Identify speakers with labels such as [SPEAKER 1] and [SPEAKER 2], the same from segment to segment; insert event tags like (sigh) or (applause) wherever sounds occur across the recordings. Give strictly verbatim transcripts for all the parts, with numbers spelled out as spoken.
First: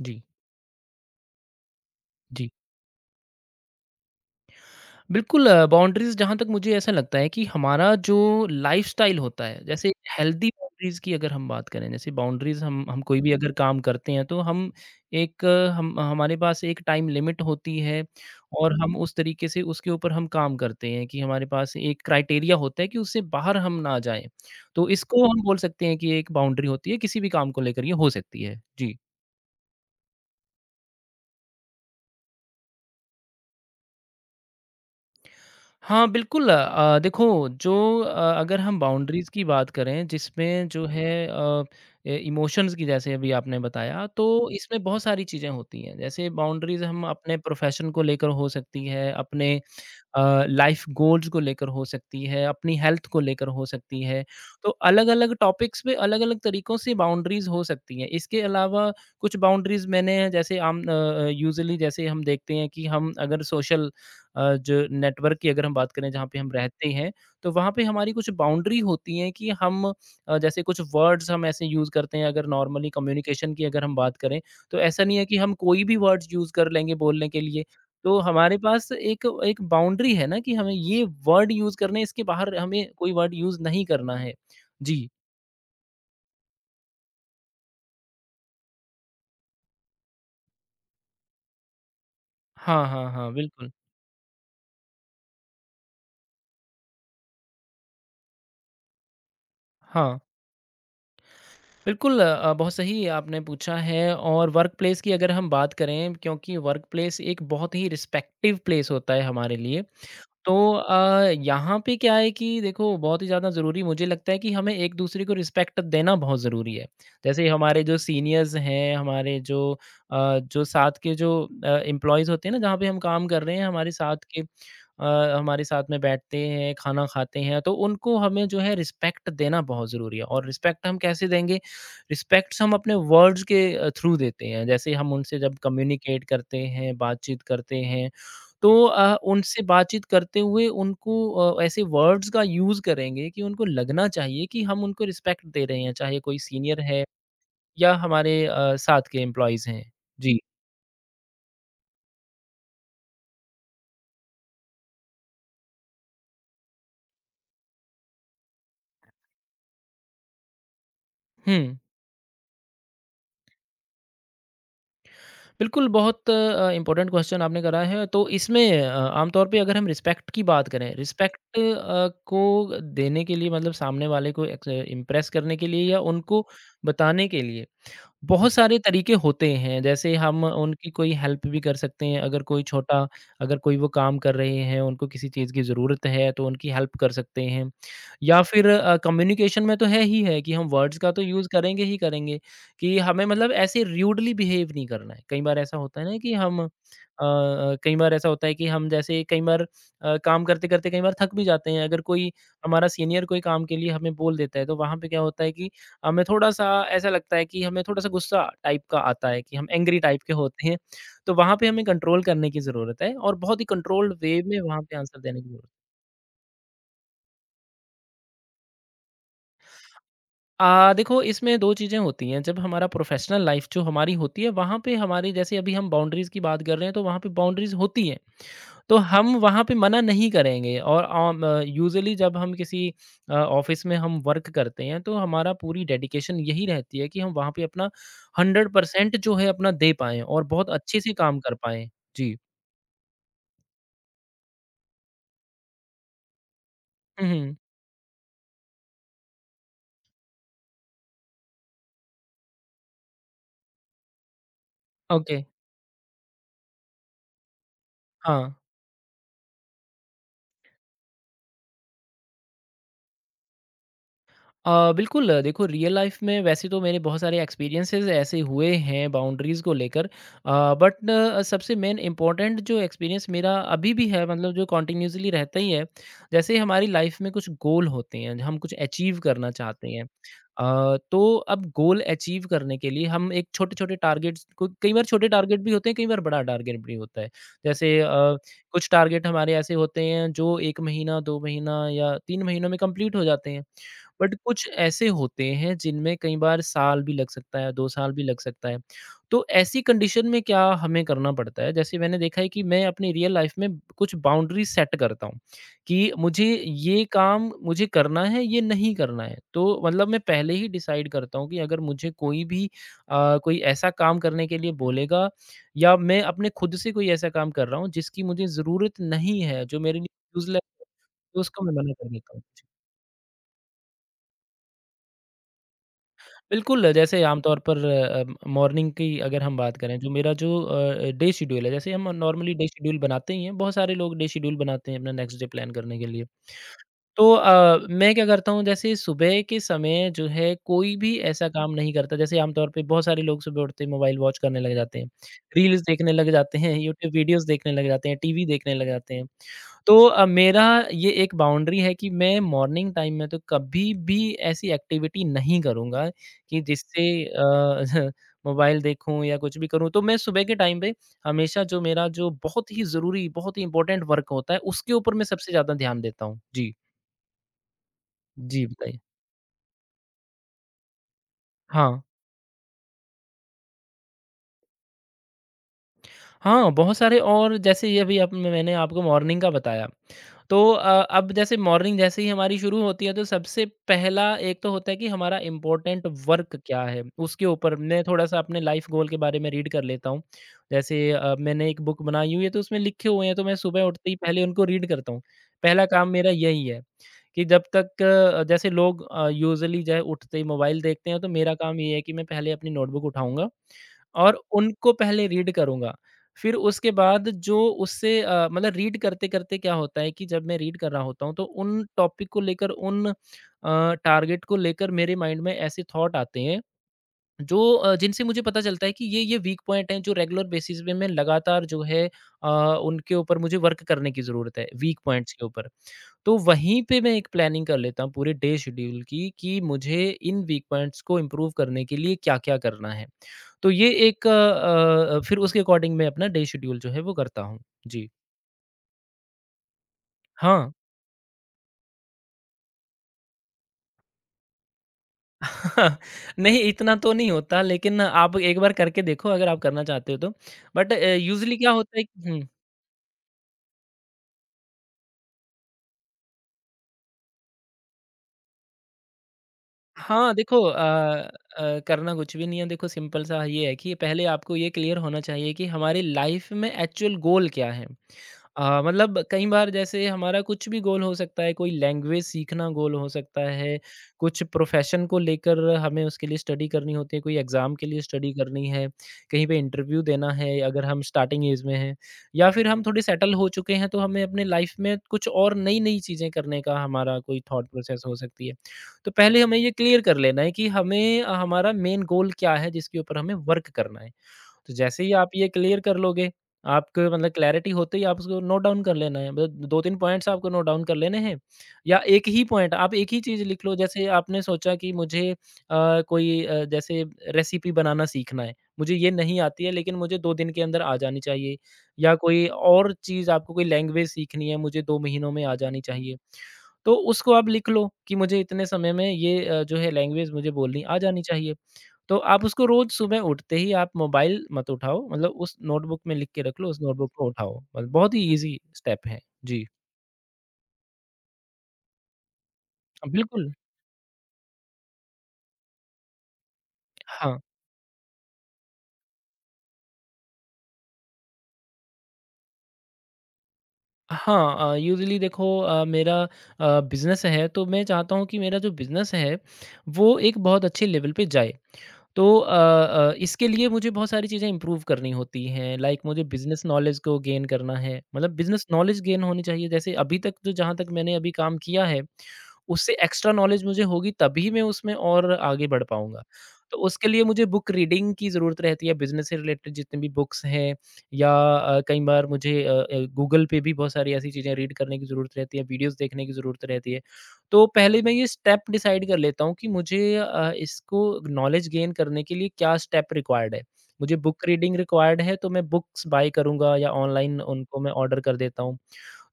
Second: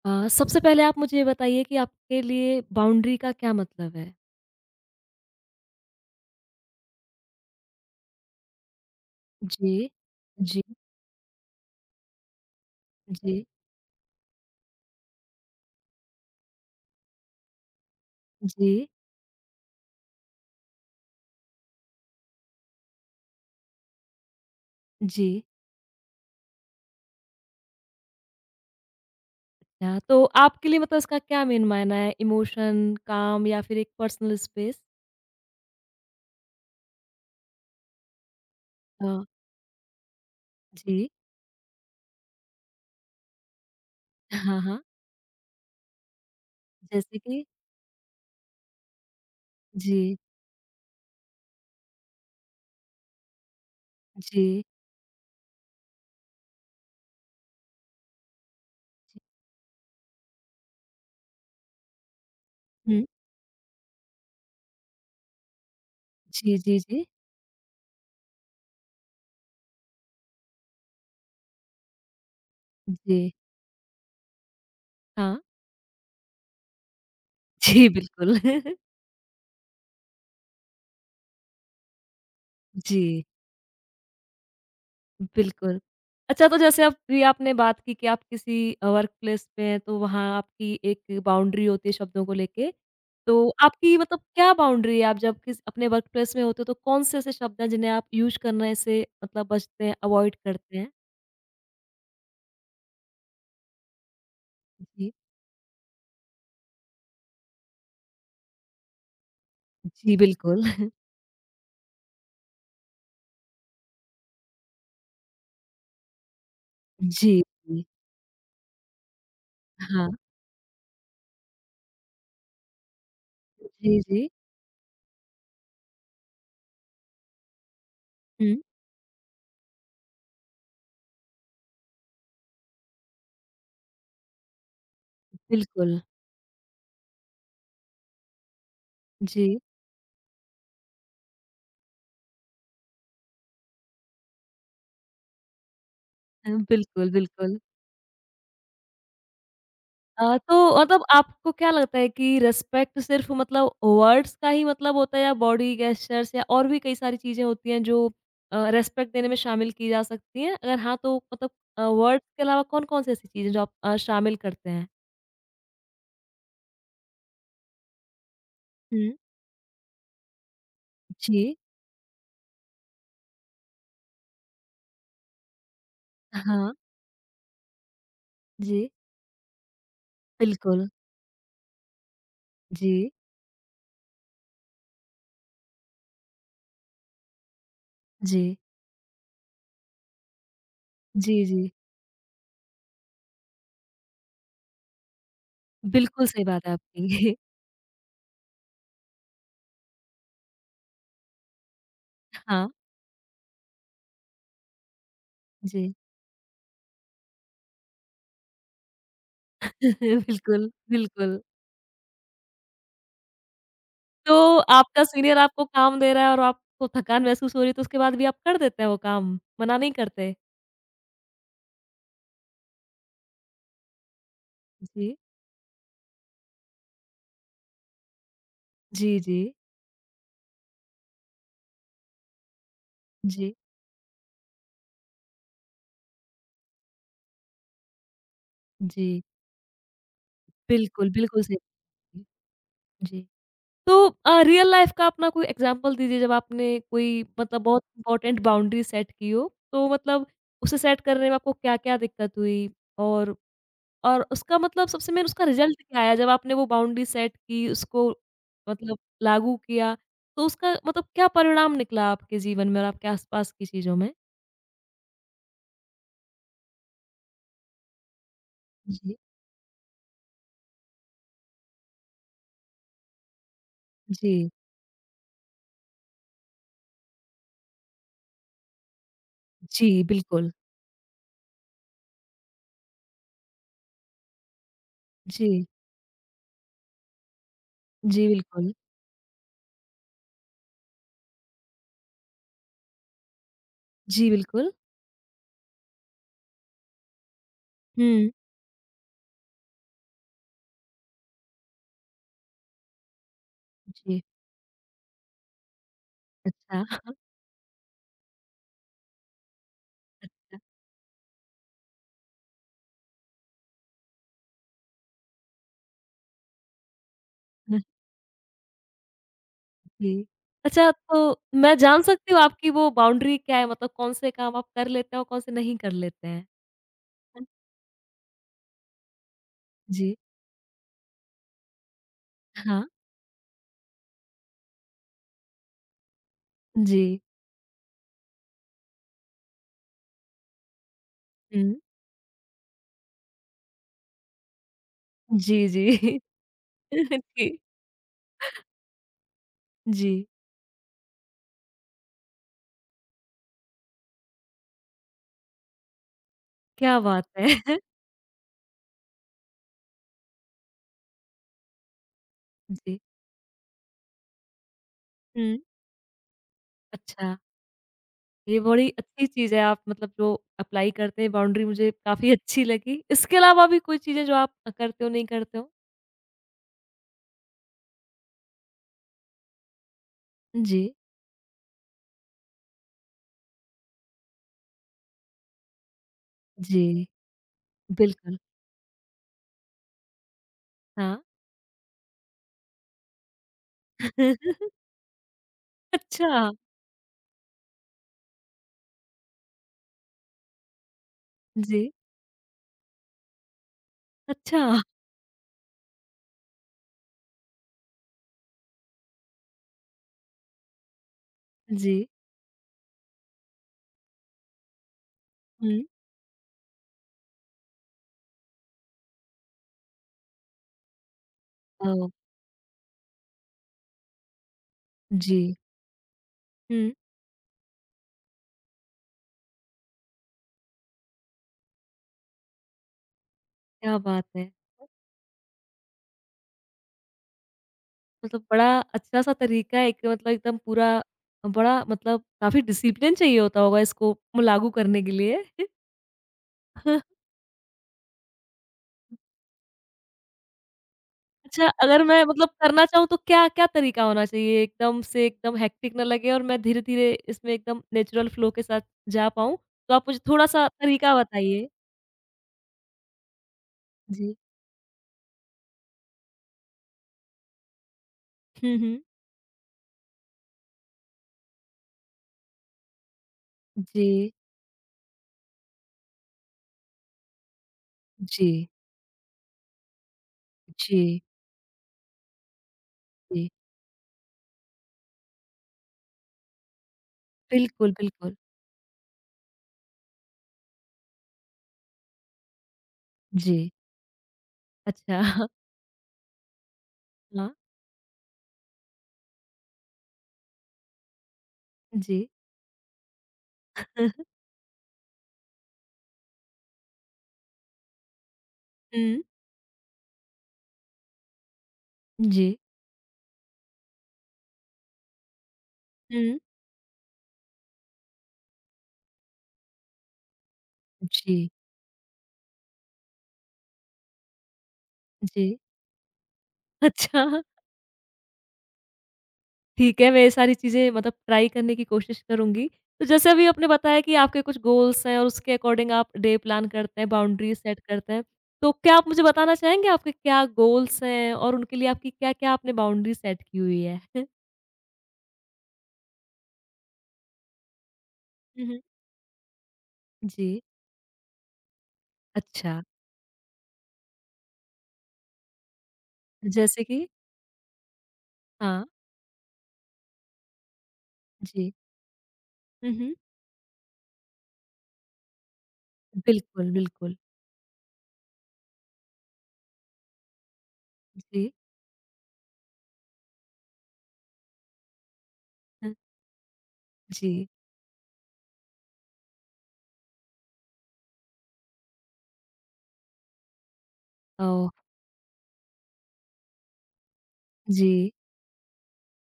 [SPEAKER 1] जी,
[SPEAKER 2] अ, सबसे पहले आप मुझे ये बताइए कि आपके
[SPEAKER 1] जी।
[SPEAKER 2] लिए बाउंड्री का क्या मतलब है?
[SPEAKER 1] बिल्कुल अ, बाउंड्रीज़ जहाँ तक मुझे ऐसा लगता है कि हमारा जो लाइफ़स्टाइल होता है,
[SPEAKER 2] जी।
[SPEAKER 1] जैसे हेल्दी
[SPEAKER 2] जी,
[SPEAKER 1] बाउंड्रीज़ की अगर हम बात करें, जैसे बाउंड्रीज़ हम हम कोई भी
[SPEAKER 2] जी,
[SPEAKER 1] अगर काम करते हैं, तो हम एक अ, हम हमारे पास एक टाइम लिमिट होती है और
[SPEAKER 2] जी,
[SPEAKER 1] हम उस तरीके से उसके ऊपर हम काम करते हैं कि हमारे पास एक क्राइटेरिया होता है कि उससे बाहर हम ना जाएँ। तो इसको
[SPEAKER 2] जी।
[SPEAKER 1] हम बोल सकते हैं कि एक बाउंड्री होती है, किसी भी काम को लेकर ये हो सकती है। जी।
[SPEAKER 2] या तो आपके लिए मतलब इसका क्या मेन मायना है? इमोशन, काम या फिर एक पर्सनल स्पेस?
[SPEAKER 1] हाँ, बिल्कुल अ, देखो जो अ, अगर हम
[SPEAKER 2] अ,
[SPEAKER 1] बाउंड्रीज़ की बात करें जिसमें जो
[SPEAKER 2] जी।
[SPEAKER 1] है अ, ए इमोशंस की जैसे अभी आपने बताया, तो
[SPEAKER 2] हाँ, हाँ।
[SPEAKER 1] इसमें बहुत सारी चीज़ें होती हैं। जैसे बाउंड्रीज़ हम
[SPEAKER 2] जैसे
[SPEAKER 1] अपने
[SPEAKER 2] कि
[SPEAKER 1] प्रोफ़ेशन को लेकर हो सकती है, अपने
[SPEAKER 2] जी,
[SPEAKER 1] अ, लाइफ गोल्स को लेकर हो सकती है, अपनी हेल्थ को लेकर हो सकती है।
[SPEAKER 2] जी,
[SPEAKER 1] तो अलग-अलग टॉपिक्स पे अलग-अलग तरीकों से बाउंड्रीज़ हो सकती हैं। इसके अलावा
[SPEAKER 2] जी।
[SPEAKER 1] कुछ बाउंड्रीज़ मैंने जैसे आम अ अ, यूजुअली जैसे हम देखते हैं कि
[SPEAKER 2] हुँ।
[SPEAKER 1] हम अगर सोशल अ, जो नेटवर्क की अगर हम बात करें जहाँ पे हम
[SPEAKER 2] जी, जी,
[SPEAKER 1] रहते
[SPEAKER 2] जी।
[SPEAKER 1] हैं, तो वहाँ पे हमारी कुछ बाउंड्री होती है कि हम अ, जैसे कुछ वर्ड्स हम ऐसे यूज़ करते हैं अगर नॉर्मली
[SPEAKER 2] जी।
[SPEAKER 1] कम्युनिकेशन की अगर हम बात करें, तो ऐसा नहीं है
[SPEAKER 2] हाँ।
[SPEAKER 1] कि हम कोई भी वर्ड्स यूज़ कर लेंगे बोलने के
[SPEAKER 2] (laughs)
[SPEAKER 1] लिए।
[SPEAKER 2] जी,
[SPEAKER 1] तो
[SPEAKER 2] बिल्कुल।
[SPEAKER 1] हमारे
[SPEAKER 2] (laughs)
[SPEAKER 1] पास एक एक बाउंड्री है ना कि हमें ये वर्ड यूज़ करने हैं, इसके बाहर हमें कोई
[SPEAKER 2] जी।
[SPEAKER 1] वर्ड यूज़ नहीं करना है। जी।
[SPEAKER 2] बिल्कुल। अच्छा तो जैसे अभी आपने बात की कि आप किसी अ, वर्क प्लेस पे हैं तो वहाँ आपकी एक बाउंड्री होती है शब्दों को लेके।
[SPEAKER 1] हाँ, हाँ, हाँ,
[SPEAKER 2] तो
[SPEAKER 1] बिल्कुल।
[SPEAKER 2] आपकी मतलब क्या बाउंड्री है आप जब किस अपने वर्क प्लेस में होते हो तो कौन-से ऐसे शब्द हैं जिन्हें आप यूज़ करने से मतलब बचते हैं,
[SPEAKER 1] हाँ,
[SPEAKER 2] अवॉइड करते हैं?
[SPEAKER 1] बिल्कुल अ, बहुत सही आपने पूछा है और वर्क प्लेस
[SPEAKER 2] जी।
[SPEAKER 1] की अगर हम बात करें क्योंकि वर्क प्लेस एक बहुत ही रिस्पेक्टिव प्लेस होता है हमारे लिए।
[SPEAKER 2] जी,
[SPEAKER 1] तो
[SPEAKER 2] बिल्कुल। (laughs)
[SPEAKER 1] अ, यहाँ पे क्या है कि देखो बहुत ही ज़्यादा ज़रूरी मुझे लगता है कि हमें एक-दूसरे को रिस्पेक्ट देना बहुत ज़रूरी है।
[SPEAKER 2] जी,
[SPEAKER 1] जैसे हमारे
[SPEAKER 2] जी।
[SPEAKER 1] जो सीनियर्स हैं, हमारे जो
[SPEAKER 2] हाँ।
[SPEAKER 1] अ, जो साथ के जो अ, एम्प्लॉइज़ होते हैं ना, जहाँ पे हम काम कर रहे हैं, हमारे
[SPEAKER 2] जी,
[SPEAKER 1] साथ
[SPEAKER 2] जी।
[SPEAKER 1] के अ, हमारे साथ में बैठते हैं, खाना खाते हैं, तो उनको हमें
[SPEAKER 2] हुँ।
[SPEAKER 1] जो है रिस्पेक्ट देना बहुत ज़रूरी है और रिस्पेक्ट हम कैसे देंगे? रिस्पेक्ट्स हम अपने वर्ड्स के अ, थ्रू देते हैं। जैसे हम उनसे जब
[SPEAKER 2] बिल्कुल।
[SPEAKER 1] कम्युनिकेट करते हैं, बातचीत करते हैं, तो अ,
[SPEAKER 2] जी।
[SPEAKER 1] उनसे बातचीत करते हुए उनको अ, ऐसे वर्ड्स का यूज़ करेंगे कि उनको लगना चाहिए कि हम उनको रिस्पेक्ट दे रहे हैं, चाहे कोई
[SPEAKER 2] अ,
[SPEAKER 1] सीनियर है
[SPEAKER 2] बिल्कुल, बिल्कुल।
[SPEAKER 1] या हमारे अ, साथ के एम्प्लॉइज़ हैं।
[SPEAKER 2] अ,
[SPEAKER 1] जी।
[SPEAKER 2] तो मतलब आपको क्या लगता है कि रिस्पेक्ट सिर्फ मतलब वर्ड्स का ही मतलब होता है या बॉडी गेस्चर्स या और भी कई सारी चीज़ें होती हैं जो अ, रिस्पेक्ट देने में शामिल की जा सकती हैं? अगर हाँ, तो मतलब
[SPEAKER 1] हुँ।
[SPEAKER 2] अ, वर्ड्स के अलावा कौन-कौन सी ऐसी चीज़ें जो आप अ, शामिल करते हैं?
[SPEAKER 1] बिल्कुल, बहुत अ, इम्पोर्टेंट क्वेश्चन आपने करा है। तो इसमें अ,
[SPEAKER 2] हुँ।
[SPEAKER 1] आम तौर पे अगर हम रिस्पेक्ट की बात करें, रिस्पेक्ट
[SPEAKER 2] जी।
[SPEAKER 1] अ, को देने के लिए मतलब सामने वाले को एक इम्प्रेस करने के लिए या उनको
[SPEAKER 2] हाँ।
[SPEAKER 1] बताने के लिए बहुत सारे
[SPEAKER 2] जी,
[SPEAKER 1] तरीके होते हैं, जैसे हम
[SPEAKER 2] बिल्कुल।
[SPEAKER 1] उनकी कोई हेल्प भी कर सकते हैं, अगर कोई छोटा
[SPEAKER 2] जी,
[SPEAKER 1] अगर कोई वो काम कर रहे हैं, उनको किसी चीज़ की ज़रूरत है, तो उनकी हेल्प कर सकते हैं। या
[SPEAKER 2] जी।
[SPEAKER 1] फिर अ, कम्युनिकेशन में तो है ही है कि हम वर्ड्स का तो
[SPEAKER 2] जी,
[SPEAKER 1] यूज़
[SPEAKER 2] जी।
[SPEAKER 1] करेंगे ही करेंगे, कि हमें मतलब ऐसे र्यूडली बिहेव नहीं करना है। कई बार ऐसा होता है ना
[SPEAKER 2] बिल्कुल
[SPEAKER 1] कि
[SPEAKER 2] सही
[SPEAKER 1] हम
[SPEAKER 2] बात
[SPEAKER 1] अ
[SPEAKER 2] है आपकी। (laughs)
[SPEAKER 1] अ, कई बार ऐसा होता है कि हम जैसे कई बार अ, काम करते-करते कई बार थक भी जाते हैं, अगर कोई
[SPEAKER 2] हाँ,
[SPEAKER 1] हमारा सीनियर कोई काम के लिए हमें बोल देता है, तो वहाँ पे क्या होता है कि
[SPEAKER 2] जी।
[SPEAKER 1] हमें थोड़ा-सा ऐसा लगता है कि हमें थोड़ा-सा गुस्सा टाइप का आता है कि हम एंग्री टाइप
[SPEAKER 2] (laughs)
[SPEAKER 1] के होते
[SPEAKER 2] बिल्कुल,
[SPEAKER 1] हैं, तो
[SPEAKER 2] बिल्कुल।
[SPEAKER 1] वहाँ पे हमें कंट्रोल करने की ज़रूरत है और बहुत ही कंट्रोल्ड
[SPEAKER 2] तो
[SPEAKER 1] वे में वहाँ पे
[SPEAKER 2] आपका
[SPEAKER 1] आंसर
[SPEAKER 2] सीनियर
[SPEAKER 1] देने की
[SPEAKER 2] आपको
[SPEAKER 1] ज़रूरत है।
[SPEAKER 2] काम दे रहा है और आपको थकान महसूस हो रही है, तो उसके बाद भी आप कर देते हैं वो काम, मना नहीं करते?
[SPEAKER 1] अ, देखो इसमें दो चीज़ें होती हैं, जब हमारा प्रोफ़ेशनल लाइफ़ जो हमारी होती है, वहाँ पे
[SPEAKER 2] जी।
[SPEAKER 1] हमारी जैसे अभी हम बाउंड्रीज़ की बात कर रहे हैं, तो वहाँ पे बाउंड्रीज़ होती हैं। तो
[SPEAKER 2] जी,
[SPEAKER 1] हम
[SPEAKER 2] जी।
[SPEAKER 1] वहाँ पे मना नहीं करेंगे और अम, यूजुअली जब हम किसी अ,
[SPEAKER 2] जी,
[SPEAKER 1] ऑफ़िस में हम वर्क करते हैं तो हमारा पूरी डेडिकेशन यही रहती है कि हम वहाँ पे अपना हंड्रेड परसेंट
[SPEAKER 2] जी।
[SPEAKER 1] जो है अपना दे पाएँ और बहुत अच्छे
[SPEAKER 2] बिल्कुल,
[SPEAKER 1] से काम
[SPEAKER 2] बिल्कुल
[SPEAKER 1] कर
[SPEAKER 2] सही
[SPEAKER 1] पाएँ।
[SPEAKER 2] जी,
[SPEAKER 1] जी।
[SPEAKER 2] जी। तो अ, रियल लाइफ़ का अपना कोई एग्ज़ाम्पल दीजिए जब आपने कोई
[SPEAKER 1] हुँ, हुँ।
[SPEAKER 2] मतलब बहुत इम्पोर्टेंट बाउंड्री सेट की हो, तो मतलब उसे सेट करने में आपको क्या-क्या दिक्कत हुई? और और उसका मतलब सबसे मेन
[SPEAKER 1] ओके।
[SPEAKER 2] उसका रिज़ल्ट क्या आया जब आपने वो बाउंड्री सेट की, उसको
[SPEAKER 1] हाँ।
[SPEAKER 2] मतलब लागू किया, तो उसका मतलब क्या परिणाम निकला आपके जीवन में और आपके आस-पास की चीज़ों में?
[SPEAKER 1] अ, बिल्कुल अ, देखो रियल लाइफ में वैसे तो मेरे बहुत सारे एक्सपीरियंसेस ऐसे हुए हैं
[SPEAKER 2] जी,
[SPEAKER 1] बाउंड्रीज़ को लेकर बट सबसे मेन इम्पोर्टेंट जो एक्सपीरियंस मेरा अभी भी है
[SPEAKER 2] जी,
[SPEAKER 1] मतलब जो कॉन्टिन्यूसली रहता ही है जैसे हमारी लाइफ में कुछ गोल होते हैं हम कुछ अचीव करना
[SPEAKER 2] जी,
[SPEAKER 1] चाहते हैं।
[SPEAKER 2] बिल्कुल।
[SPEAKER 1] अ, तो अब गोल अचीव करने के लिए हम एक छोटे छोटे टारगेट्स को कई बार छोटे टारगेट
[SPEAKER 2] जी,
[SPEAKER 1] भी होते हैं कई बार बड़ा टारगेट भी होता है जैसे
[SPEAKER 2] जी,
[SPEAKER 1] अ,
[SPEAKER 2] बिल्कुल।
[SPEAKER 1] कुछ टारगेट हमारे ऐसे होते हैं जो एक महीना दो महीना या तीन महीनों में कंप्लीट हो जाते हैं
[SPEAKER 2] जी,
[SPEAKER 1] बट कुछ
[SPEAKER 2] बिल्कुल।
[SPEAKER 1] ऐसे होते हैं जिनमें कई बार साल भी लग सकता है दो साल भी
[SPEAKER 2] हुँ।
[SPEAKER 1] लग सकता है। तो ऐसी कंडीशन में क्या हमें करना पड़ता है? जैसे मैंने देखा है कि मैं अपनी रियल लाइफ़ में कुछ
[SPEAKER 2] जी,
[SPEAKER 1] बाउंड्री सेट करता हूँ कि मुझे ये
[SPEAKER 2] अच्छा।
[SPEAKER 1] काम मुझे करना है, ये नहीं करना है। तो मतलब मैं पहले ही
[SPEAKER 2] (laughs)
[SPEAKER 1] डिसाइड करता हूँ कि अगर मुझे कोई भी अ, कोई ऐसा काम करने के लिए बोलेगा या मैं अपने खुद से कोई ऐसा काम कर रहा हूँ जिसकी मुझे ज़रूरत नहीं है, जो मेरे लिए
[SPEAKER 2] जी।
[SPEAKER 1] यूज़लेस है,
[SPEAKER 2] अच्छा, तो
[SPEAKER 1] तो उसको मैं
[SPEAKER 2] मैं
[SPEAKER 1] मना
[SPEAKER 2] जान
[SPEAKER 1] कर
[SPEAKER 2] सकती
[SPEAKER 1] देता
[SPEAKER 2] हूँ
[SPEAKER 1] हूँ।
[SPEAKER 2] आपकी वो बाउंड्री क्या है? मतलब कौन से काम आप कर लेते हैं और कौन से नहीं कर लेते हैं?
[SPEAKER 1] बिल्कुल, जैसे आमतौर पर अ, मॉर्निंग की अगर हम बात करें, जो
[SPEAKER 2] जी,
[SPEAKER 1] मेरा जो अ, डे शेड्यूल है, जैसे हम नॉर्मली डे
[SPEAKER 2] हाँ,
[SPEAKER 1] शेड्यूल बनाते ही हैं, बहुत सारे लोग डे शेड्यूल बनाते हैं अपना नेक्स्ट डे प्लान करने के लिए।
[SPEAKER 2] जी।
[SPEAKER 1] तो अ, मैं क्या करता हूँ, जैसे सुबह के समय जो है कोई भी ऐसा काम
[SPEAKER 2] हुँ।
[SPEAKER 1] नहीं करता, जैसे आमतौर पे बहुत सारे लोग सुबह उठते ही मोबाइल वॉच करने लग जाते हैं,
[SPEAKER 2] जी,
[SPEAKER 1] रील्स देखने
[SPEAKER 2] जी।
[SPEAKER 1] लग जाते हैं, यूट्यूब
[SPEAKER 2] (laughs)
[SPEAKER 1] वीडियोज़
[SPEAKER 2] जी,
[SPEAKER 1] देखने लग जाते हैं, टीवी देखने लग जाते हैं। तो
[SPEAKER 2] जी।
[SPEAKER 1] अ, मेरा ये एक बाउंड्री है कि मैं मॉर्निंग टाइम में तो कभी भी ऐसी एक्टिविटी नहीं करूँगा कि
[SPEAKER 2] क्या
[SPEAKER 1] जिससे
[SPEAKER 2] बात है! (laughs)
[SPEAKER 1] अ, (laughs) मोबाइल देखूँ या कुछ भी करूँ। तो मैं सुबह के टाइम पे हमेशा जो मेरा जो बहुत ही
[SPEAKER 2] जी।
[SPEAKER 1] ज़रूरी, बहुत ही इम्पोर्टेंट वर्क होता है उसके ऊपर मैं सबसे
[SPEAKER 2] हुँ,
[SPEAKER 1] ज़्यादा ध्यान देता हूँ। जी।
[SPEAKER 2] अच्छा, ये
[SPEAKER 1] जी,
[SPEAKER 2] बड़ी
[SPEAKER 1] बताइए।
[SPEAKER 2] अच्छी चीज़ है आप मतलब जो अप्लाई करते हैं बाउंड्री मुझे
[SPEAKER 1] हाँ।
[SPEAKER 2] काफ़ी (laughs) अच्छी लगी। इसके अलावा भी कोई चीज़ें जो आप करते हो, नहीं करते हो?
[SPEAKER 1] हाँ, बहुत सारे और जैसे ये अभी आप मैंने आपको मॉर्निंग का बताया। तो
[SPEAKER 2] जी,
[SPEAKER 1] अ, अब जैसे मॉर्निंग जैसे ही हमारी शुरू होती है तो सबसे पहला एक तो होता है कि हमारा इम्पोर्टेंट वर्क क्या है?
[SPEAKER 2] जी,
[SPEAKER 1] उसके ऊपर मैं
[SPEAKER 2] बिल्कुल।
[SPEAKER 1] थोड़ा-सा अपने लाइफ़ गोल के बारे में रीड कर लेता हूँ। जैसे
[SPEAKER 2] हाँ।
[SPEAKER 1] अ, मैंने एक बुक बनाई हुई है तो उसमें लिखे हुए हैं तो मैं सुबह उठते ही पहले उनको
[SPEAKER 2] (laughs)
[SPEAKER 1] रीड करता हूँ। पहला काम मेरा
[SPEAKER 2] अच्छा!
[SPEAKER 1] यही है कि जब तक अ, जैसे लोग अ, यूजुअली जो है उठते ही मोबाइल देखते हैं तो मेरा काम
[SPEAKER 2] जी।
[SPEAKER 1] ये है कि मैं पहले अपनी नोटबुक उठाऊँगा और
[SPEAKER 2] अच्छा!
[SPEAKER 1] उनको पहले रीड करूँगा। फिर उसके बाद जो उससे अ, मतलब रीड करते-करते क्या होता है कि जब मैं रीड कर रहा होता हूँ तो उन
[SPEAKER 2] जी।
[SPEAKER 1] टॉपिक को लेकर उन अ, टारगेट को लेकर मेरे माइंड में
[SPEAKER 2] हुँ।
[SPEAKER 1] ऐसे थॉट आते हैं जो अ, जिनसे मुझे पता चलता है कि ये, ये वीक पॉइंट हैं जो रेगुलर बेसिस पे मैं लगातार जो
[SPEAKER 2] ओह!
[SPEAKER 1] है अ, उनके ऊपर मुझे वर्क करने की ज़रूरत है, वीक पॉइंट्स
[SPEAKER 2] जी।
[SPEAKER 1] के ऊपर। तो वहीं
[SPEAKER 2] हुँ,
[SPEAKER 1] पे मैं एक प्लानिंग कर लेता हूँ पूरे डे शेड्यूल की कि मुझे इन वीक पॉइंट्स को इम्प्रूव करने के लिए क्या-क्या करना है। तो ये
[SPEAKER 2] क्या बात
[SPEAKER 1] एक अ
[SPEAKER 2] है!
[SPEAKER 1] अ, फिर उसके अकॉर्डिंग मैं अपना डे शेड्यूल जो है वो करता हूँ। जी।
[SPEAKER 2] मतलब बड़ा अच्छा-सा तरीका है कि मतलब एकदम
[SPEAKER 1] हाँ।
[SPEAKER 2] पूरा बड़ा मतलब काफ़ी डिसिप्लिन चाहिए होता होगा इसको लागू करने के लिए।
[SPEAKER 1] (laughs) नहीं इतना तो
[SPEAKER 2] (laughs)
[SPEAKER 1] नहीं होता लेकिन आप एक बार करके देखो अगर आप करना चाहते हो तो। बट अ, यूज़ुअली
[SPEAKER 2] अच्छा,
[SPEAKER 1] क्या होता
[SPEAKER 2] अगर
[SPEAKER 1] है
[SPEAKER 2] मैं
[SPEAKER 1] हुँ।
[SPEAKER 2] मतलब करना चाहूँ तो क्या-क्या तरीका होना चाहिए एकदम से एकदम हेक्टिक ना लगे और मैं धीरे-धीरे इसमें एकदम नेचुरल फ्लो के साथ जा पाऊँ? तो आप मुझे
[SPEAKER 1] हाँ, देखो
[SPEAKER 2] थोड़ा-सा तरीका
[SPEAKER 1] अ
[SPEAKER 2] बताइए?
[SPEAKER 1] अ, करना कुछ भी नहीं है। देखो सिंपल सा ये है कि पहले
[SPEAKER 2] जी।
[SPEAKER 1] आपको ये क्लियर होना चाहिए कि हमारी लाइफ़ में एक्चुअल गोल क्या है?
[SPEAKER 2] हुँ,
[SPEAKER 1] अ,
[SPEAKER 2] हुँ।
[SPEAKER 1] मतलब कई बार जैसे हमारा कुछ भी गोल हो सकता है, कोई लैंग्वेज सीखना गोल हो सकता है,
[SPEAKER 2] जी,
[SPEAKER 1] कुछ प्रोफ़ेशन को लेकर हमें उसके लिए स्टडी करनी होती है, कोई एग्ज़ाम के लिए स्टडी करनी
[SPEAKER 2] जी,
[SPEAKER 1] है, कहीं पे इंटरव्यू देना है अगर हम
[SPEAKER 2] जी,
[SPEAKER 1] स्टार्टिंग ऐज में हैं या फिर हम थोड़े सेटल
[SPEAKER 2] जी।
[SPEAKER 1] हो चुके हैं, तो हमें अपने लाइफ़ में कुछ और नई-नई चीज़ें करने का हमारा कोई थॉट
[SPEAKER 2] बिल्कुल,
[SPEAKER 1] प्रोसेस हो
[SPEAKER 2] बिल्कुल।
[SPEAKER 1] सकती है। तो पहले हमें ये क्लियर कर लेना है कि हमें अ, हमारा मेन गोल क्या है जिसके ऊपर हमें
[SPEAKER 2] जी।
[SPEAKER 1] वर्क करना है। तो जैसे ही
[SPEAKER 2] अच्छा।
[SPEAKER 1] आप ये
[SPEAKER 2] (laughs)
[SPEAKER 1] क्लियर कर लोगे, आपको मतलब
[SPEAKER 2] हाँ।
[SPEAKER 1] क्लैरिटी होते ही आप उसको नोट डाउन कर लेना है। मतलब दो तीन पॉइंट्स आपको नोट डाउन कर लेने हैं या
[SPEAKER 2] जी।
[SPEAKER 1] एक ही पॉइंट आप एक ही चीज़ लिख लो। जैसे
[SPEAKER 2] (laughs)
[SPEAKER 1] आपने सोचा कि मुझे अ, कोई अ, जैसे रेसिपी बनाना सीखना है, मुझे ये
[SPEAKER 2] हुँ।
[SPEAKER 1] नहीं आती है लेकिन मुझे दो दिन के अंदर आ जानी चाहिए या कोई
[SPEAKER 2] जी।
[SPEAKER 1] और चीज़ आपको कोई लैंग्वेज सीखनी है, मुझे दो महीनों में आ जानी चाहिए।
[SPEAKER 2] हुँ।
[SPEAKER 1] तो उसको आप लिख लो कि मुझे इतने समय में ये अ, जो है लैंग्वेज मुझे बोलनी आ जानी
[SPEAKER 2] जी, जी।
[SPEAKER 1] चाहिए। तो आप उसको रोज़ सुबह उठते ही आप मोबाइल मत उठाओ, मतलब उस
[SPEAKER 2] जी
[SPEAKER 1] नोटबुक में लिख के रख लो, उस नोटबुक
[SPEAKER 2] अच्छा।
[SPEAKER 1] को
[SPEAKER 2] (laughs)
[SPEAKER 1] उठाओ। मतलब बहुत ही ईज़ी स्टेप है। जी।
[SPEAKER 2] ठीक है, मैं ये सारी चीज़ें मतलब ट्राई करने की कोशिश करूँगी। तो जैसे अभी
[SPEAKER 1] बिल्कुल,
[SPEAKER 2] आपने बताया कि आपके कुछ गोल्स हैं और उसके अकॉर्डिंग आप डे प्लान करते हैं,
[SPEAKER 1] हाँ।
[SPEAKER 2] बाउंड्रीज़ सेट करते हैं। तो क्या आप मुझे बताना चाहेंगे आपके क्या गोल्स हैं और उनके लिए आपकी क्या-क्या आपने बाउंड्री सेट की हुई है? (laughs)
[SPEAKER 1] हाँ अ, यूज़ुअली देखो अ, मेरा अ, बिज़नेस है, तो मैं चाहता हूँ कि मेरा
[SPEAKER 2] हुँ,
[SPEAKER 1] जो
[SPEAKER 2] हुँ।
[SPEAKER 1] बिज़नेस है, वो एक
[SPEAKER 2] जी,
[SPEAKER 1] बहुत अच्छे लेवल पे जाए। तो अ
[SPEAKER 2] अच्छा।
[SPEAKER 1] अ, इसके लिए मुझे बहुत सारी चीज़ें इम्प्रूव करनी होती हैं लाइक मुझे बिज़नेस
[SPEAKER 2] जैसे
[SPEAKER 1] नॉलेज
[SPEAKER 2] कि
[SPEAKER 1] को गेन करना है मतलब बिज़नेस
[SPEAKER 2] हाँ,
[SPEAKER 1] नॉलेज गेन होनी चाहिए जैसे अभी तक जो जहाँ तक मैंने अभी काम
[SPEAKER 2] जी।
[SPEAKER 1] किया है,
[SPEAKER 2] हुँ,
[SPEAKER 1] उससे
[SPEAKER 2] हुँ।
[SPEAKER 1] एक्स्ट्रा नॉलेज मुझे होगी तभी मैं उसमें और आगे बढ़ पाऊँगा।
[SPEAKER 2] बिल्कुल,
[SPEAKER 1] तो उसके
[SPEAKER 2] बिल्कुल।
[SPEAKER 1] लिए मुझे बुक रीडिंग की ज़रूरत रहती है बिज़नेस से रिलेटेड जितनी भी बुक्स हैं या
[SPEAKER 2] जी,
[SPEAKER 1] अ, कई बार मुझे अ अ, गूगल पे भी बहुत सारी ऐसी चीज़ें रीड करने की ज़रूरत रहती है,
[SPEAKER 2] हाँ,
[SPEAKER 1] वीडियोज़ देखने की ज़रूरत रहती है।
[SPEAKER 2] जी।
[SPEAKER 1] तो पहले मैं ये स्टेप डिसाइड कर लेता हूँ कि मुझे अ, इसको नॉलेज गेन करने के लिए क्या स्टेप रिक्वायर्ड है। मुझे बुक
[SPEAKER 2] ओह!
[SPEAKER 1] रीडिंग रिक्वायर्ड है तो मैं बुक्स बाय करूँगा या ऑनलाइन उनको मैं
[SPEAKER 2] जी,
[SPEAKER 1] ऑर्डर कर देता हूँ।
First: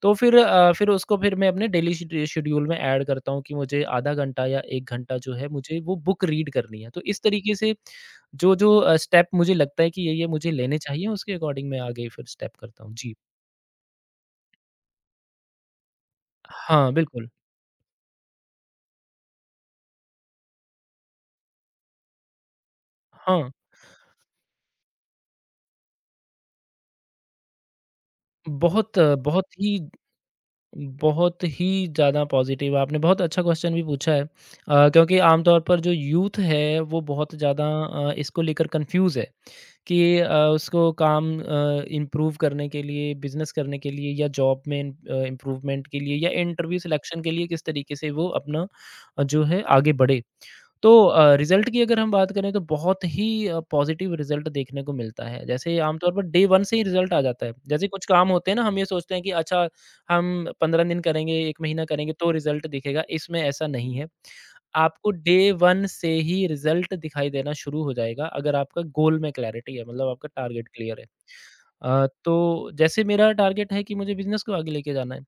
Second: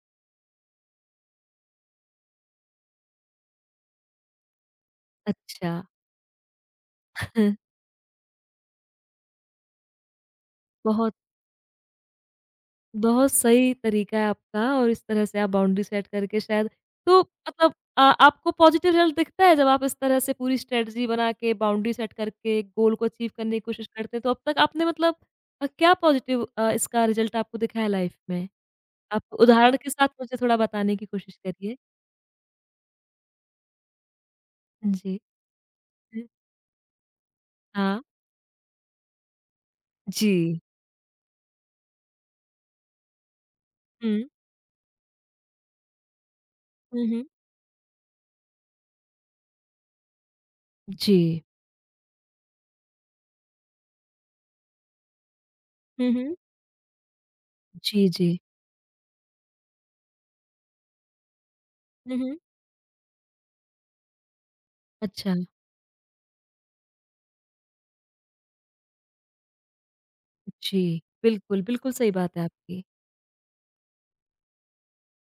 [SPEAKER 1] तो फिर अ, फिर उसको फिर मैं अपने डेली शेड शेड्यूल में ऐड करता हूँ कि मुझे आधा घंटा या एक घंटा जो है
[SPEAKER 2] अच्छा।
[SPEAKER 1] मुझे वो बुक रीड करनी है। तो इस तरीके
[SPEAKER 2] (laughs)
[SPEAKER 1] से जो-जो अ, स्टेप मुझे लगता है कि ये-ये मुझे लेने चाहिए
[SPEAKER 2] बहुत
[SPEAKER 1] उसके अकॉर्डिंग मैं आगे फिर स्टेप करता हूँ। जी।
[SPEAKER 2] बहुत सही तरीका है आपका और इस तरह से आप बाउंड्री सेट करके शायद
[SPEAKER 1] हाँ,
[SPEAKER 2] तो
[SPEAKER 1] बिल्कुल।
[SPEAKER 2] मतलब आ, आपको पॉजिटिव रिजल्ट दिखता है जब आप इस तरह से पूरी स्ट्रेटजी बना के बाउंड्री सेट करके गोल को अचीव
[SPEAKER 1] हाँ,
[SPEAKER 2] करने की कोशिश करते हैं तो अब तक आपने मतलब आ, क्या पॉजिटिव आ, इसका रिजल्ट आपको दिखा है लाइफ में
[SPEAKER 1] बहुत
[SPEAKER 2] आप
[SPEAKER 1] बहुत
[SPEAKER 2] उदाहरण
[SPEAKER 1] ही
[SPEAKER 2] के साथ मुझे थोड़ा बताने की कोशिश
[SPEAKER 1] बहुत ही
[SPEAKER 2] करिए
[SPEAKER 1] ज़्यादा पॉज़िटिव आपने बहुत अच्छा क्वेश्चन भी पूछा है अ,
[SPEAKER 2] जी
[SPEAKER 1] क्योंकि आमतौर पर जो
[SPEAKER 2] हम्म,
[SPEAKER 1] यूथ है वो बहुत ज़्यादा
[SPEAKER 2] हाँ
[SPEAKER 1] अ, इसको लेकर कन्फ्यूज़ है कि अ,
[SPEAKER 2] जी
[SPEAKER 1] उसको काम अ, इम्प्रूव करने के लिए, बिज़नेस करने के लिए
[SPEAKER 2] हम्म
[SPEAKER 1] या जॉब में इन अ, इम्प्रूवमेंट के लिए या इंटरव्यू सिलेक्शन
[SPEAKER 2] हम्म
[SPEAKER 1] के लिए किस तरीके से वो अपना अ, जो है आगे बढ़े। तो अ,
[SPEAKER 2] जी
[SPEAKER 1] रिज़ल्ट की अगर हम बात करें तो बहुत ही अ, पॉज़िटिव रिज़ल्ट देखने को मिलता है। जैसे आमतौर पर
[SPEAKER 2] हम्म
[SPEAKER 1] डे वन से ही रिज़ल्ट आ जाता है। जैसे कुछ
[SPEAKER 2] जी जी
[SPEAKER 1] काम होते हैं ना हम ये सोचते हैं कि अच्छा हम पंद्रह दिन करेंगे, एक महीना करेंगे तो
[SPEAKER 2] हम्म
[SPEAKER 1] रिज़ल्ट दिखेगा, इसमें ऐसा नहीं है। आपको
[SPEAKER 2] अच्छा
[SPEAKER 1] डे वन से ही रिज़ल्ट दिखाई देना शुरू हो जाएगा अगर आपका गोल में क्लैरिटी है मतलब आपका टारगेट
[SPEAKER 2] जी
[SPEAKER 1] क्लियर है।
[SPEAKER 2] बिल्कुल बिल्कुल
[SPEAKER 1] अ,
[SPEAKER 2] सही बात है
[SPEAKER 1] तो
[SPEAKER 2] आपकी
[SPEAKER 1] जैसे मेरा टारगेट है कि मुझे बिज़नेस को आगे लेके जाना है,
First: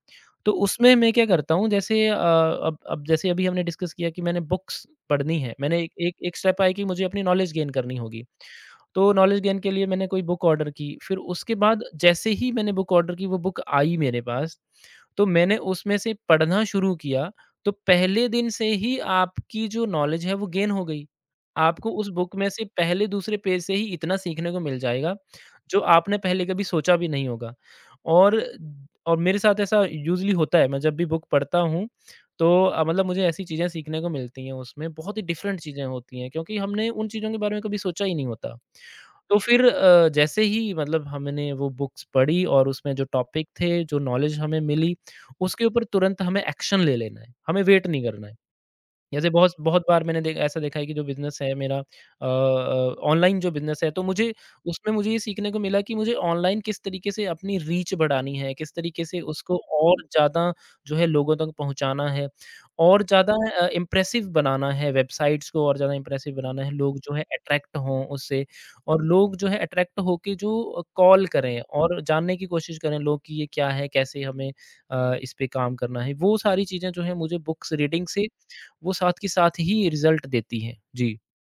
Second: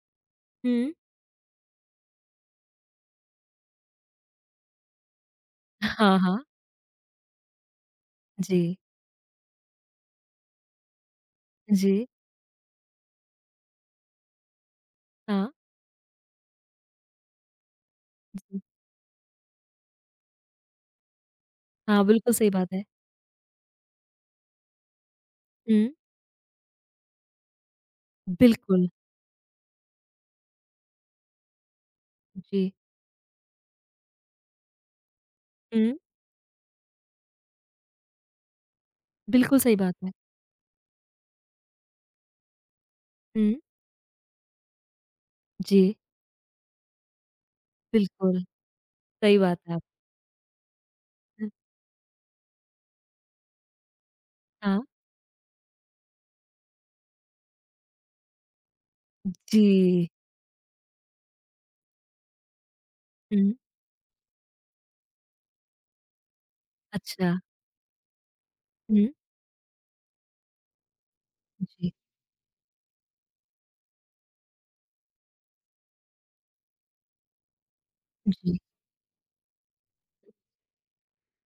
[SPEAKER 1] तो
[SPEAKER 2] हम्म
[SPEAKER 1] उसमें मैं क्या करता हूँ जैसे अ, अब अब जैसे अभी हमने डिस्कस किया कि मैंने बुक्स पढ़नी है, मैंने एक एक
[SPEAKER 2] हाँ
[SPEAKER 1] एक
[SPEAKER 2] हाँ
[SPEAKER 1] स्टेप आया कि मुझे अपनी नॉलेज गेन करनी होगी।
[SPEAKER 2] जी,
[SPEAKER 1] तो नॉलेज गेन के लिए मैंने कोई बुक ऑर्डर की, फिर उसके बाद
[SPEAKER 2] जी।
[SPEAKER 1] जैसे ही मैंने बुक ऑर्डर की वो बुक आई मेरे पास, तो
[SPEAKER 2] हाँ।
[SPEAKER 1] मैंने उसमें से पढ़ना शुरू किया, तो पहले दिन
[SPEAKER 2] जी।
[SPEAKER 1] से ही आपकी जो नॉलेज है वो गेन हो गई। आपको
[SPEAKER 2] हाँ,
[SPEAKER 1] उस
[SPEAKER 2] बिल्कुल
[SPEAKER 1] बुक में
[SPEAKER 2] सही
[SPEAKER 1] से
[SPEAKER 2] बात है।
[SPEAKER 1] पहले दूसरे पेज से ही इतना सीखने को मिल जाएगा जो
[SPEAKER 2] हुँ।
[SPEAKER 1] आपने पहले कभी सोचा भी नहीं होगा। और
[SPEAKER 2] बिल्कुल,
[SPEAKER 1] और मेरे साथ ऐसा यूज़ुअली होता है, मैं जब भी बुक पढ़ता हूँ, तो
[SPEAKER 2] जी।
[SPEAKER 1] अ, मतलब मुझे ऐसी चीज़ें सीखने को मिलती हैं उसमें, बहुत ही डिफरेंट चीज़ें
[SPEAKER 2] हुँ,
[SPEAKER 1] होती हैं क्योंकि हमने उन चीज़ों के बारे में कभी सोचा ही नहीं होता। तो
[SPEAKER 2] बिल्कुल
[SPEAKER 1] फिर
[SPEAKER 2] सही बात
[SPEAKER 1] अ,
[SPEAKER 2] है।
[SPEAKER 1] जैसे ही मतलब हमने वो बुक्स पढ़ी और उसमें जो टॉपिक
[SPEAKER 2] हुँ।
[SPEAKER 1] थे, जो नॉलेज हमें मिली, उसके ऊपर
[SPEAKER 2] जी,
[SPEAKER 1] तुरंत हमें एक्शन ले लेना है, हमें वेट नहीं करना है।
[SPEAKER 2] बिल्कुल।
[SPEAKER 1] जैसे
[SPEAKER 2] सही
[SPEAKER 1] बहुत
[SPEAKER 2] बात है
[SPEAKER 1] बहुत बार मैंने दे ऐसा देखा है कि जो बिज़नेस
[SPEAKER 2] आपकी।
[SPEAKER 1] है मेरा अ अ, ऑनलाइन जो बिज़नेस है, तो मुझे
[SPEAKER 2] हाँ।
[SPEAKER 1] उसमें मुझे ये सीखने को मिला कि मुझे ऑनलाइन किस तरीके से अपनी रीच बढ़ानी है, किस तरीके से उसको और
[SPEAKER 2] जी।
[SPEAKER 1] ज़्यादा जो है लोगों तक पहुँचाना है और ज़्यादा
[SPEAKER 2] हुँ।
[SPEAKER 1] अ, इम्प्रेसिव बनाना है वेबसाइट्स को और ज़्यादा इम्प्रेसिव बनाना है, लोग जो है
[SPEAKER 2] अच्छा।
[SPEAKER 1] अट्रैक्ट हों उससे और
[SPEAKER 2] हुँ।
[SPEAKER 1] लोग जो है अट्रैक्ट होके जो अ, कॉल करें
[SPEAKER 2] जी,
[SPEAKER 1] और जानने की कोशिश करें लोग कि ये क्या है, कैसे हमें अ, इस पे काम करना है। वो सारी चीज़ें जो हैं मुझे बुक्स रीडिंग से
[SPEAKER 2] जी।
[SPEAKER 1] वो साथ के साथ ही रिज़ल्ट देती है। जी।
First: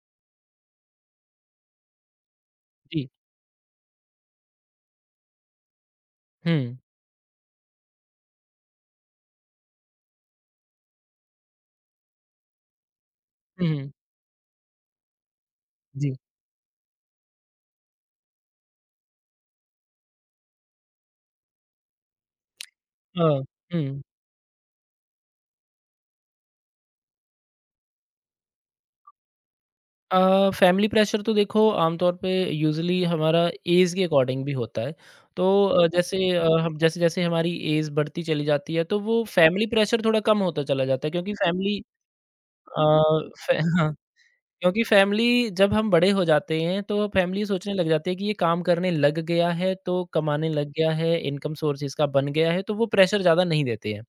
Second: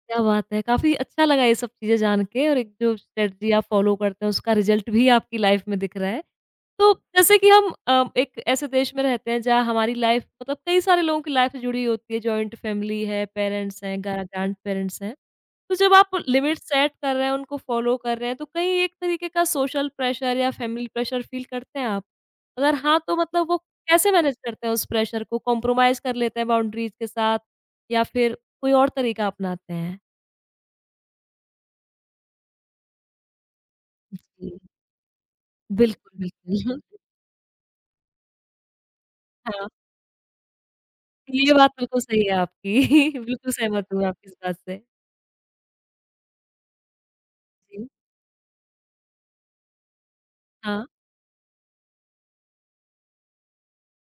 [SPEAKER 2] क्या बात है! काफ़ी अच्छा लगा ये सब चीज़ें जान के और एक जो
[SPEAKER 1] जी।
[SPEAKER 2] स्ट्रैटेजी आप फॉलो करते हैं उसका रिज़ल्ट भी आपकी लाइफ़ में दिख रहा है।
[SPEAKER 1] हुँ।
[SPEAKER 2] तो जैसे कि हम अ, एक ऐसे देश में रहते हैं जहाँ हमारी लाइफ मतलब कई सारे लोगों की लाइफ से जुड़ी होती है, जॉइंट फैमिली है,
[SPEAKER 1] हुँ,
[SPEAKER 2] पेरेंट्स
[SPEAKER 1] हुँ।
[SPEAKER 2] हैं, ग्रा ग्रैंड-पेरेंट्स हैं। तो जब आप
[SPEAKER 1] जी।
[SPEAKER 2] लिमिट सेट कर रहे हैं, उनको फॉलो कर रहे हैं, तो कहीं एक तरीके का सोशल प्रेशर या फैमिली प्रेशर फील करते हैं आप? अगर हाँ, तो
[SPEAKER 1] हाँ।
[SPEAKER 2] मतलब वो
[SPEAKER 1] हुँ।
[SPEAKER 2] कैसे मैनेज करते हैं उस प्रेशर को? कॉम्प्रोमाइज़ कर लेते हैं बाउंड्रीज़ के साथ या फिर कोई और तरीका अपनाते हैं?
[SPEAKER 1] अ, फैमिली प्रेशर तो देखो आमतौर पे यूज़ुअली हमारा ऐज के अकॉर्डिंग भी
[SPEAKER 2] जी,
[SPEAKER 1] होता है। तो अ,
[SPEAKER 2] बिल्कुल,
[SPEAKER 1] जैसे अ,
[SPEAKER 2] बिल्कुल।
[SPEAKER 1] हम
[SPEAKER 2] (laughs)
[SPEAKER 1] जैसे-जैसे हमारी ऐज बढ़ती चली जाती है तो वो फैमिली
[SPEAKER 2] हाँ,
[SPEAKER 1] प्रेशर थोड़ा कम होता चला जाता है क्योंकि
[SPEAKER 2] ये बात
[SPEAKER 1] फैमिली
[SPEAKER 2] बिल्कुल सही है आपकी।
[SPEAKER 1] अ,
[SPEAKER 2] (laughs) बिल्कुल
[SPEAKER 1] फै (laughs)
[SPEAKER 2] सहमत
[SPEAKER 1] हाँ,
[SPEAKER 2] हूँ मैं आपकी इस बात से।
[SPEAKER 1] क्योंकि फैमिली जब हम बड़े हो जाते हैं तो फैमिली सोचने लग
[SPEAKER 2] जी,
[SPEAKER 1] जाती है कि ये काम करने लग गया है तो कमाने लग
[SPEAKER 2] हाँ,
[SPEAKER 1] गया है, इनकम सोर्स इसका बन गया है तो वो प्रेशर ज़्यादा नहीं देते हैं।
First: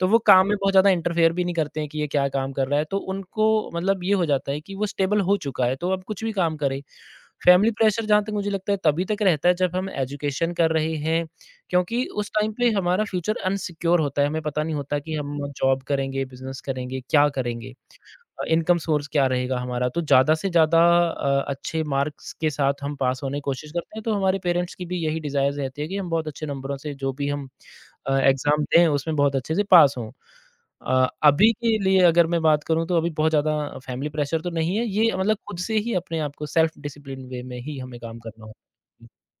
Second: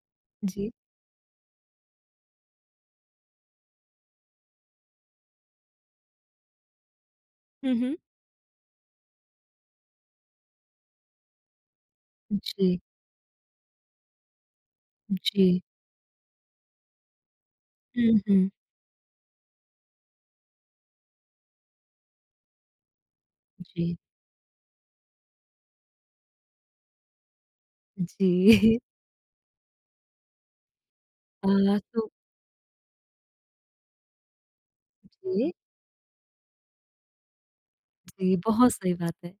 [SPEAKER 1] तो वो काम में
[SPEAKER 2] जी।
[SPEAKER 1] बहुत ज़्यादा इंटरफेयर भी नहीं करते हैं कि ये क्या काम कर रहा है। तो उनको मतलब ये हो जाता है कि वो स्टेबल हो चुका है, तो अब कुछ भी काम करे। फैमिली
[SPEAKER 2] हुँ, हुँ।
[SPEAKER 1] प्रेशर जहाँ तक मुझे लगता है तभी तक रहता है जब हम एजुकेशन कर रहे हैं, क्योंकि उस टाइम पे
[SPEAKER 2] जी,
[SPEAKER 1] हमारा फ्यूचर अनसिक्योर होता है, हमें पता नहीं होता कि हम
[SPEAKER 2] जी।
[SPEAKER 1] जॉब करेंगे, बिज़नेस करेंगे, क्या करेंगे।
[SPEAKER 2] हुँ,
[SPEAKER 1] अ,
[SPEAKER 2] हुँ।
[SPEAKER 1] इनकम सोर्स क्या रहेगा हमारा? तो ज़्यादा से ज़्यादा अ, अच्छे मार्क्स के साथ हम पास होने की कोशिश
[SPEAKER 2] जी,
[SPEAKER 1] करते हैं, तो हमारे पेरेंट्स की भी यही डिज़ायर रहती है कि हम बहुत अच्छे नंबरों से जो भी हम अ, एग्ज़ाम
[SPEAKER 2] जी।
[SPEAKER 1] दें, उसमें बहुत अच्छे से पास हों। अ, अभी
[SPEAKER 2] (laughs)
[SPEAKER 1] के
[SPEAKER 2] अ,
[SPEAKER 1] लिए
[SPEAKER 2] तो
[SPEAKER 1] अगर मैं बात करूँ तो अभी बहुत ज़्यादा फैमिली प्रेशर तो नहीं है, ये मतलब
[SPEAKER 2] जी,
[SPEAKER 1] खुद से ही अपने आप को सेल्फ डिसिप्लिन वे में ही हमें काम
[SPEAKER 2] जी,
[SPEAKER 1] करना होगा।
[SPEAKER 2] बहुत सही बात है।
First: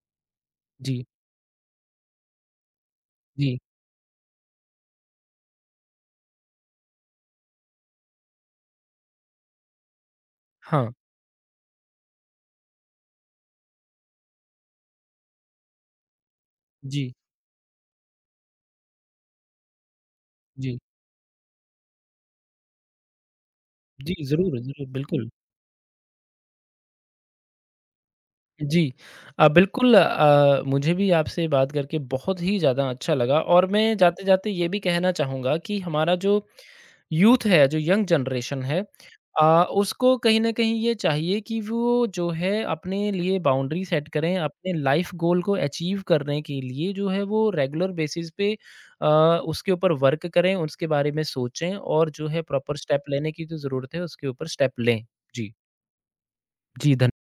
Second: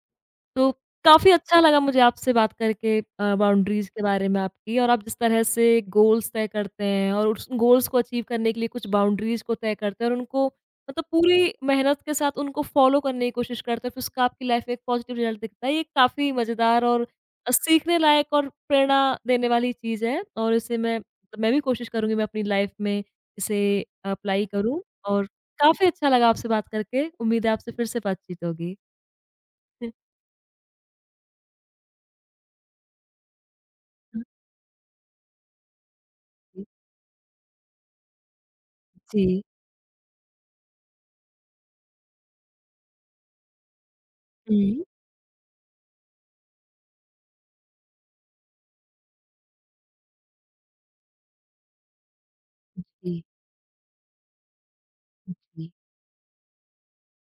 [SPEAKER 2] तो
[SPEAKER 1] जी,
[SPEAKER 2] काफ़ी अच्छा लगा मुझे आपसे बात करके अ,
[SPEAKER 1] जी।
[SPEAKER 2] बाउंड्रीज़ के बारे में आपकी और आप जिस तरह से गोल्स तय करते हैं और उस गोल्स को अचीव करने के लिए कुछ बाउंड्रीज़ को तय करते हैं और उनको
[SPEAKER 1] हाँ।
[SPEAKER 2] मतलब पूरी मेहनत के साथ उनको फॉलो करने की कोशिश करते हैं, फिर उसका आपकी लाइफ में एक पॉजिटिव रिजल्ट दिखता है। ये काफ़ी मज़ेदार और
[SPEAKER 1] जी,
[SPEAKER 2] अ, सीखने लायक और प्रेरणा देने वाली चीज़ है और इसे
[SPEAKER 1] जी।
[SPEAKER 2] मैं मैं भी कोशिश करूँगी मैं अपनी लाइफ में इसे
[SPEAKER 1] जी,
[SPEAKER 2] अप्लाई
[SPEAKER 1] ज़रूर,
[SPEAKER 2] करूँ
[SPEAKER 1] ज़रूर,
[SPEAKER 2] और
[SPEAKER 1] बिल्कुल।
[SPEAKER 2] काफ़ी अच्छा लगा आपसे बात करके। उम्मीद है आपसे फिर से बातचीत होगी।
[SPEAKER 1] जी। अ, बिल्कुल अ, मुझे भी आपसे बात करके बहुत ही ज़्यादा अच्छा लगा और मैं
[SPEAKER 2] (laughs)
[SPEAKER 1] जाते-जाते ये भी कहना चाहूँगा कि हमारा जो यूथ है, जो यंग जनरेशन है
[SPEAKER 2] जी।
[SPEAKER 1] अ, उसको कहीं न कहीं ये चाहिए कि वो जो है अपने लिए बाउंड्री सेट करें, अपने
[SPEAKER 2] हुँ,
[SPEAKER 1] लाइफ़ गोल को अचीव करने के लिए जो है वो रेगुलर बेसिस पे अ, उसके ऊपर वर्क करें, उसके बारे में सोचें और जो है प्रॉपर स्टेप
[SPEAKER 2] जी,
[SPEAKER 1] लेने की जो ज़रूरत है उसके ऊपर स्टेप लें। जी।
[SPEAKER 2] जी।
[SPEAKER 1] जी, धन्य